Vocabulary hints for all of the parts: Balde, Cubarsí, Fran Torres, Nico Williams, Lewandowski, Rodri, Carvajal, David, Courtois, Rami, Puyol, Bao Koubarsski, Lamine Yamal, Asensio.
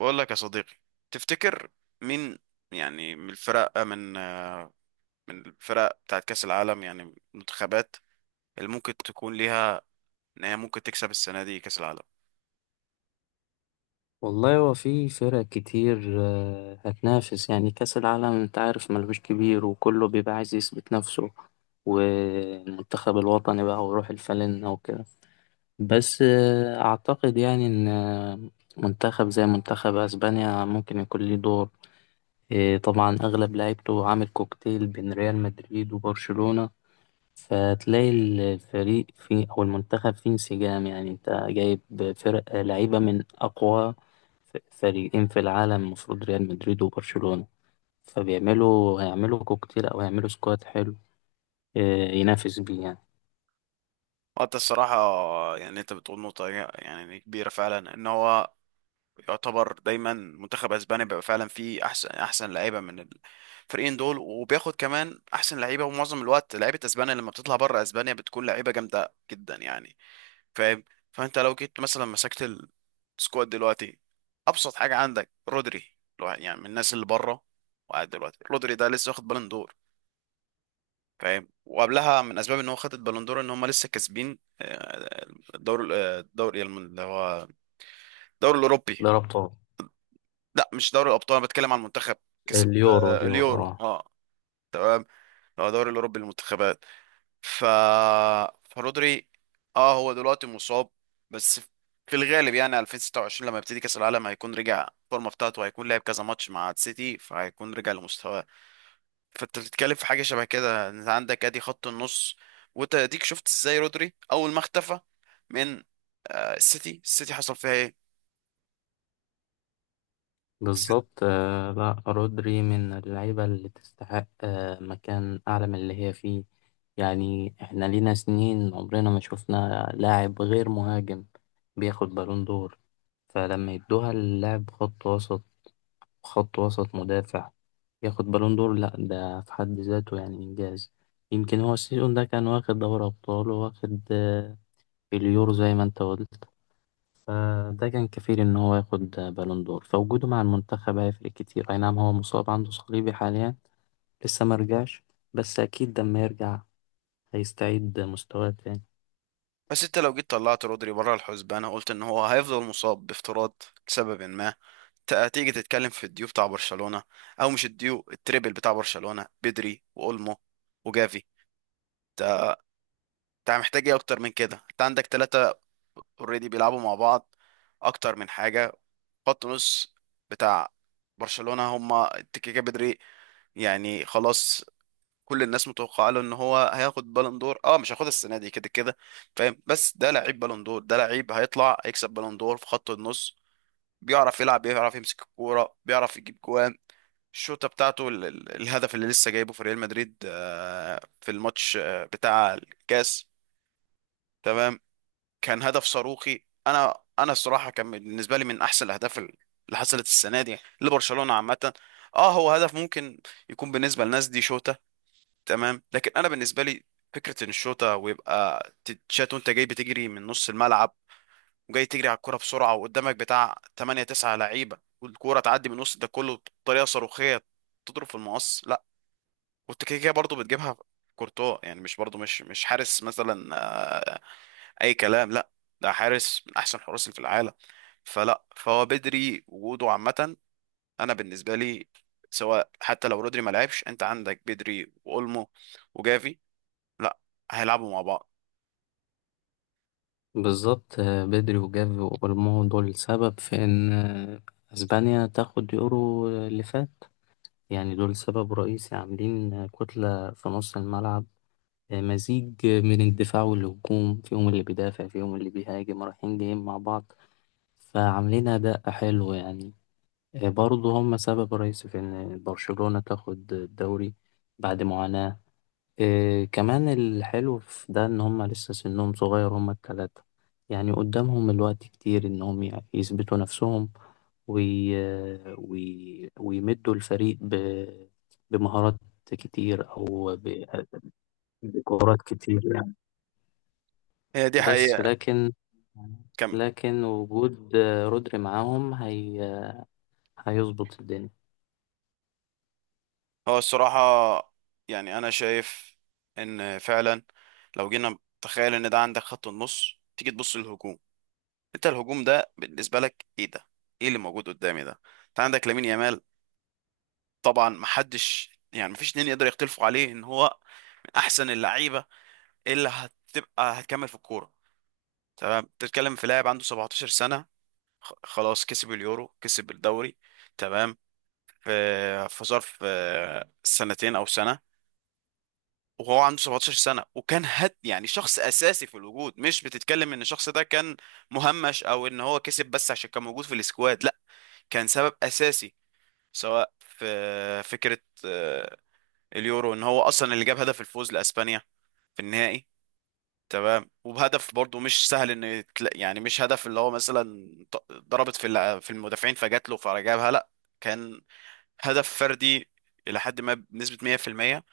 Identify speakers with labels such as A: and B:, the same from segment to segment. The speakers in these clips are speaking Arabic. A: بقول لك يا صديقي، تفتكر مين؟ يعني من الفرق من الفرق بتاعت كأس العالم، يعني المنتخبات اللي ممكن تكون ليها، ان هي ممكن تكسب السنة دي كأس العالم؟
B: والله هو في فرق كتير، هتنافس يعني كأس العالم. انت عارف ملوش كبير وكله بيبقى عايز يثبت نفسه، والمنتخب الوطني بقى ويروح الفلن وكده. بس أعتقد يعني إن منتخب زي منتخب أسبانيا ممكن يكون ليه دور. طبعا أغلب لعيبته عامل كوكتيل بين ريال مدريد وبرشلونة، فتلاقي الفريق فيه أو المنتخب فيه انسجام. يعني أنت جايب فرق لعيبة من أقوى فريقين في العالم، المفروض ريال مدريد وبرشلونة، فبيعملوا هيعملوا كوكتيل أو هيعملوا سكواد حلو آه، ينافس بيه يعني.
A: وانت الصراحة يعني انت بتقول نقطة يعني كبيرة فعلا ان هو يعتبر دايما منتخب اسبانيا بيبقى فعلا فيه احسن لعيبة من الفريقين دول، وبياخد كمان احسن لعيبة، ومعظم الوقت لعيبة اسبانيا لما بتطلع بره اسبانيا بتكون لعيبة جامدة جدا يعني. فاهم؟ فانت لو جيت مثلا مسكت السكواد دلوقتي، ابسط حاجه عندك رودري. يعني من الناس اللي بره وقاعد دلوقتي. رودري ده لسه واخد بالون دور. فاهم؟ وقبلها من اسباب ان هو خد البالون دور ان هم لسه كاسبين الدوري، الدوري اللي هو الدوري الاوروبي.
B: ده ربطه
A: لا، مش دوري الابطال، انا بتكلم عن المنتخب. كسب
B: اليورو. اليورو،
A: اليورو،
B: اه.
A: اه، اللي هو دوري الاوروبي للمنتخبات. ف فرودري، اه، هو دلوقتي مصاب بس. في الغالب يعني 2026 لما يبتدي كأس العالم هيكون رجع الفورمه بتاعته، هيكون لعب كذا ماتش مع السيتي فهيكون رجع لمستواه. فانت بتتكلم في حاجه شبه كده. انت عندك ادي خط النص، وانت اديك شفت ازاي رودري اول ما اختفى من السيتي. حصل فيها ايه؟ بس
B: بالظبط، لا، رودري من اللعيبة اللي تستحق مكان أعلى من اللي هي فيه. يعني احنا لينا سنين عمرنا ما شفنا لاعب غير مهاجم بياخد بالون دور، فلما يدوها اللاعب خط وسط، خط وسط مدافع، ياخد بالون دور، لا، ده في حد ذاته يعني إنجاز. يمكن هو السيزون ده كان واخد دوري أبطال وواخد اليورو زي ما أنت قلت. فده كان كفيل إن هو ياخد بالون دور، فوجوده مع المنتخب هيفرق كتير. أي نعم هو مصاب، عنده صليبي حاليا، لسه مرجعش، بس أكيد لما يرجع هيستعيد مستواه تاني.
A: بس انت لو جيت طلعت رودري بره الحسبان، أنا قلت ان هو هيفضل مصاب بافتراض لسبب ما. هتيجي تتكلم في الديو بتاع برشلونة، او مش الديو، التريبل بتاع برشلونة: بدري واولمو وجافي. انت محتاج ايه اكتر من كده؟ انت عندك ثلاثة اوريدي بيلعبوا مع بعض، اكتر من حاجة. خط نص بتاع برشلونة، هما التكيكا، بدري. يعني خلاص، كل الناس متوقعه له ان هو هياخد بالون دور. اه، مش هياخدها السنه دي، كده كده. فاهم؟ بس ده لعيب بالون دور، ده لعيب هيطلع هيكسب بالون دور في خط النص. بيعرف يلعب، بيعرف يمسك الكوره، بيعرف يجيب جوان. الشوطه بتاعته، الهدف اللي لسه جايبه في ريال مدريد في الماتش بتاع الكاس، تمام؟ كان هدف صاروخي. انا الصراحه كان بالنسبه لي من احسن الاهداف اللي حصلت السنه دي لبرشلونه عامه. اه، هو هدف ممكن يكون بالنسبه للناس دي شوطه، تمام، لكن انا بالنسبه لي فكره ان الشوطه ويبقى تتشات وانت جاي بتجري من نص الملعب، وجاي تجري على الكرة بسرعة وقدامك بتاع 8 9 لعيبة، والكورة تعدي من وسط ده كله بطريقة صاروخية تضرب في المقص، لا. كنت كده كده برضه بتجيبها كورتوا، يعني مش برضه مش حارس مثلا اي كلام، لا. ده حارس من احسن الحراس اللي في العالم. فلا، فهو بدري وجوده عامه، انا بالنسبه لي، سواء حتى لو رودري ما لعبش، انت عندك بدري واولمو وجافي، لا هيلعبوا مع بعض.
B: بالظبط. بدري وجافي واولمو دول سبب في ان اسبانيا تاخد يورو اللي فات. يعني دول سبب رئيسي، عاملين كتلة في نص الملعب، مزيج من الدفاع والهجوم، فيهم اللي بيدافع فيهم اللي بيهاجم، رايحين جايين مع بعض، فعاملين اداء حلو يعني. برضه هم سبب رئيسي في ان برشلونة تاخد الدوري بعد معاناة. إيه كمان الحلو في ده إن هما لسه سنهم صغير، هما التلاتة، يعني قدامهم الوقت كتير إنهم يثبتوا نفسهم وي... ويمدوا الفريق بمهارات كتير أو بكورات كتير يعني.
A: هي دي
B: بس
A: حقيقه. كمل.
B: لكن وجود رودري معاهم هيظبط الدنيا.
A: هو الصراحه يعني انا شايف ان فعلا لو جينا تخيل ان ده عندك خط النص، تيجي تبص للهجوم. انت الهجوم ده بالنسبه لك ايه ده؟ ايه اللي موجود قدامي ده؟ انت عندك لامين يامال. طبعا محدش، يعني مفيش اتنين يقدر يختلفوا عليه ان هو من احسن اللعيبه اللي هتبقى هتكمل في الكوره، تمام. بتتكلم في لاعب عنده 17 سنه، خلاص كسب اليورو، كسب الدوري، تمام. في في ظرف سنتين او سنه، وهو عنده 17 سنه وكان هد، يعني شخص اساسي في الوجود. مش بتتكلم ان الشخص ده كان مهمش او ان هو كسب بس عشان كان موجود في السكواد، لا. كان سبب اساسي، سواء في فكرة آه، اليورو، ان هو اصلا اللي جاب هدف الفوز لاسبانيا في النهائي، تمام. وبهدف برضه مش سهل، ان يعني مش هدف اللي هو مثلا ضربت في في المدافعين فجات له فجابها، لا. كان هدف فردي الى حد ما بنسبة 100%.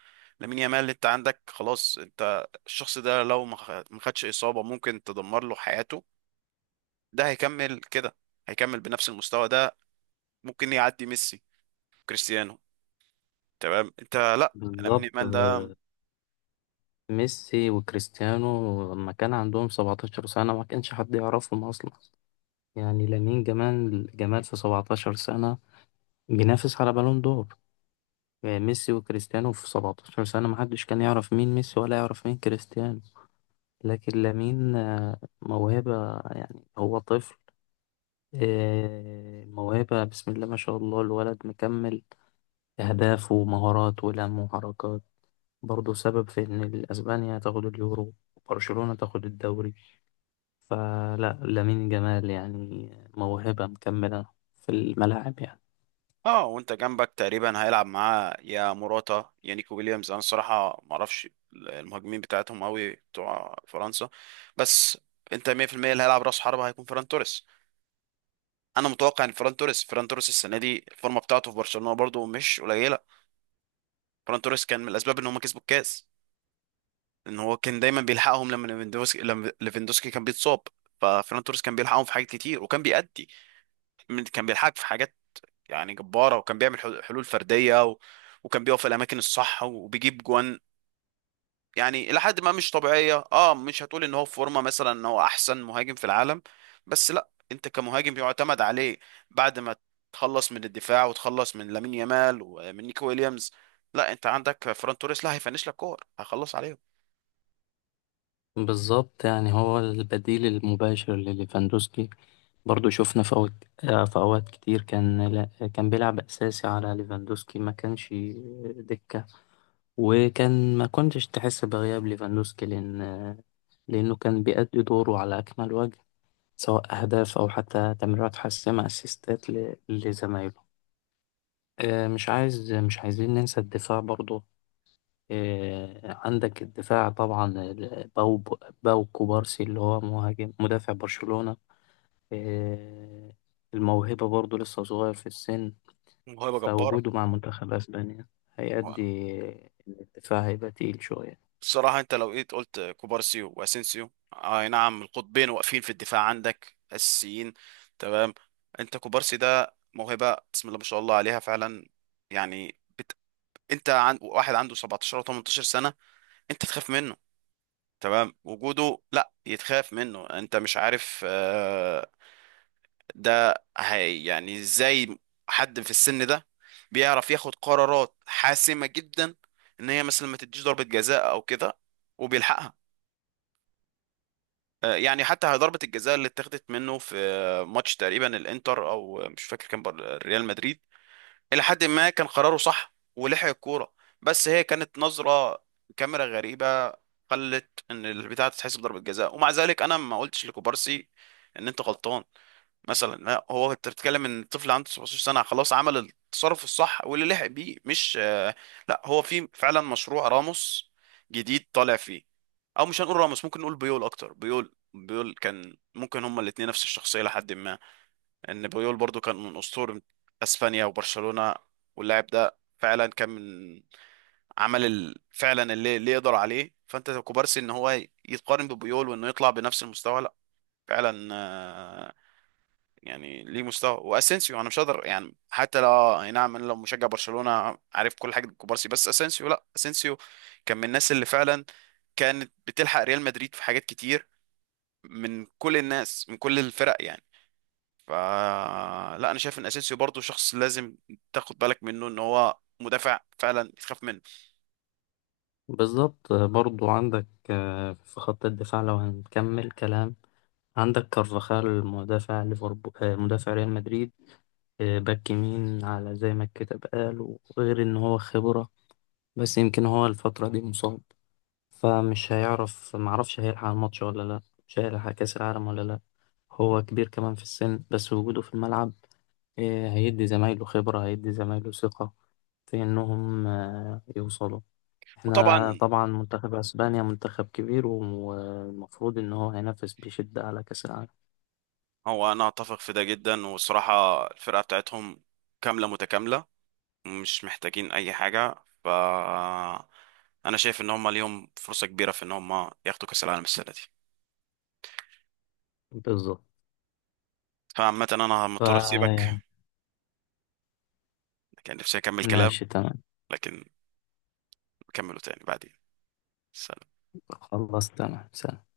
A: لامين يامال انت عندك خلاص، انت الشخص ده لو ما خدش اصابة ممكن تدمر له حياته. ده هيكمل كده، هيكمل بنفس المستوى ده، ممكن يعدي ميسي، كريستيانو، تمام. انت، لا، انا من
B: بالظبط،
A: ايمال ده.
B: ميسي وكريستيانو لما كان عندهم 17 سنة ما كانش حد يعرفهم أصلا. يعني لامين جمال، في 17 سنة بينافس على بالون دور. ميسي وكريستيانو في 17 سنة محدش كان يعرف مين ميسي ولا يعرف مين كريستيانو. لكن لامين موهبة، يعني هو طفل. موهبة، بسم الله ما شاء الله، الولد مكمل أهداف ومهارات ولم وحركات، برضه سبب في إن أسبانيا تاخد اليورو وبرشلونة تاخد الدوري. فلا، لامين جمال يعني موهبة مكملة في الملاعب يعني.
A: اه، وانت جنبك تقريبا هيلعب معاه يا موراتا يا نيكو ويليامز. انا الصراحه ما اعرفش المهاجمين بتاعتهم قوي بتوع فرنسا، بس انت 100% اللي هيلعب راس حربة هيكون فران توريس. انا متوقع ان فران توريس السنه دي الفورمه بتاعته في برشلونه برضو مش قليله. فران توريس كان من الاسباب ان هم كسبوا الكاس، ان هو كان دايما بيلحقهم لما ليفاندوسكي كان بيتصاب، ففران توريس كان بيلحقهم في حاجات كتير وكان بيأدي، كان بيلحقك في حاجات يعني جبارة، وكان بيعمل حلول فردية وكان بيقف في الأماكن الصح وبيجيب جوان، يعني إلى حد ما مش طبيعية. اه، مش هتقول إن هو في فورمة مثلا، إن هو أحسن مهاجم في العالم، بس لا، أنت كمهاجم يعتمد عليه بعد ما تخلص من الدفاع وتخلص من لامين يامال ومن نيكو ويليامز، لا، أنت عندك فران توريس، لا هيفنش لك كور هيخلص عليهم.
B: بالظبط، يعني هو البديل المباشر لليفاندوسكي. برضو شفنا في أوقات كتير كان، لا، كان بيلعب أساسي على ليفاندوسكي، ما كانش دكة. وكان ما كنتش تحس بغياب ليفاندوسكي لأنه كان بيأدي دوره على أكمل وجه، سواء أهداف أو حتى تمريرات حاسمة أسيستات لزمايله. مش عايزين ننسى الدفاع برضو. عندك الدفاع طبعا، باو، كوبارسي، اللي هو مهاجم مدافع برشلونة. آه، الموهبة برضه لسه صغير في السن،
A: موهبة جبارة.
B: فوجوده مع منتخب أسبانيا هيأدي إن الدفاع هيبقى تقيل شوية.
A: بصراحة انت لو جيت قلت كوبارسيو واسينسيو، اي نعم، القطبين واقفين في الدفاع عندك اساسيين، تمام. انت كوبارسي ده موهبة بسم الله ما شاء الله عليها فعلا. يعني انت واحد عنده 17 او 18 سنة، انت تخاف منه، تمام. وجوده لا يتخاف منه. انت مش عارف ده هي يعني ازاي حد في السن ده بيعرف ياخد قرارات حاسمة جدا، ان هي مثلا ما تديش ضربة جزاء او كده وبيلحقها. يعني حتى ضربة الجزاء اللي اتاخدت منه في ماتش تقريبا الانتر، او مش فاكر، كان ريال مدريد، الى حد ما كان قراره صح ولحق الكورة، بس هي كانت نظرة كاميرا غريبة خلت ان البتاعة تتحسب ضربة جزاء، ومع ذلك انا ما قلتش لكوبارسي ان انت غلطان مثلا، لا. هو انت بتتكلم ان الطفل عنده 17 سنه، خلاص عمل التصرف الصح واللي لحق بيه مش لا، هو في فعلا مشروع راموس جديد طالع فيه. او مش هنقول راموس، ممكن نقول بيول اكتر. بيول كان ممكن، هما الاتنين نفس الشخصيه لحد ما، ان بيول برضو كان من اسطوره اسبانيا وبرشلونه. واللاعب ده فعلا كان من، عمل فعلا اللي يقدر عليه. فانت كوبارسي ان هو يتقارن ببيول وانه يطلع بنفس المستوى، لا فعلا، يعني ليه مستوى. واسينسيو انا مش هقدر، يعني حتى لو اي نعم، انا لو مشجع برشلونة عارف كل حاجة كوبارسي، بس اسينسيو، لا، اسينسيو كان من الناس اللي فعلا كانت بتلحق ريال مدريد في حاجات كتير، من كل الناس من كل الفرق يعني. ف لا، انا شايف ان اسينسيو برضو شخص لازم تاخد بالك منه، ان هو مدافع فعلا تخاف منه.
B: بالظبط، برضه عندك في خط الدفاع، لو هنكمل كلام، عندك كارفاخال، مدافع ليفربول، مدافع ريال مدريد، باك يمين على زي ما الكتاب قال، وغير إن هو خبرة. بس يمكن هو الفترة دي مصاب، فمش معرفش هيلحق الماتش ولا لا، مش هيلحق كأس العالم ولا لا. هو كبير كمان في السن، بس وجوده في الملعب هيدي زمايله خبرة، هيدي زمايله ثقة في إنهم يوصلوا. احنا
A: وطبعا،
B: طبعا منتخب أسبانيا منتخب كبير، والمفروض إن هو هينافس بشدة على كأس العالم.
A: هو انا اتفق في ده جدا، والصراحة الفرقة بتاعتهم كاملة متكاملة، مش محتاجين اي حاجه، ف انا شايف ان هم ليهم فرصه كبيره في ان هم ياخدوا كاس العالم السنه دي.
B: بالظبط،
A: فعامه انا مضطر اسيبك،
B: فيعني،
A: كان نفسي اكمل كلام،
B: ماشي تمام،
A: لكن نكمله تاني بعدين.
B: خلاص تمام سلام.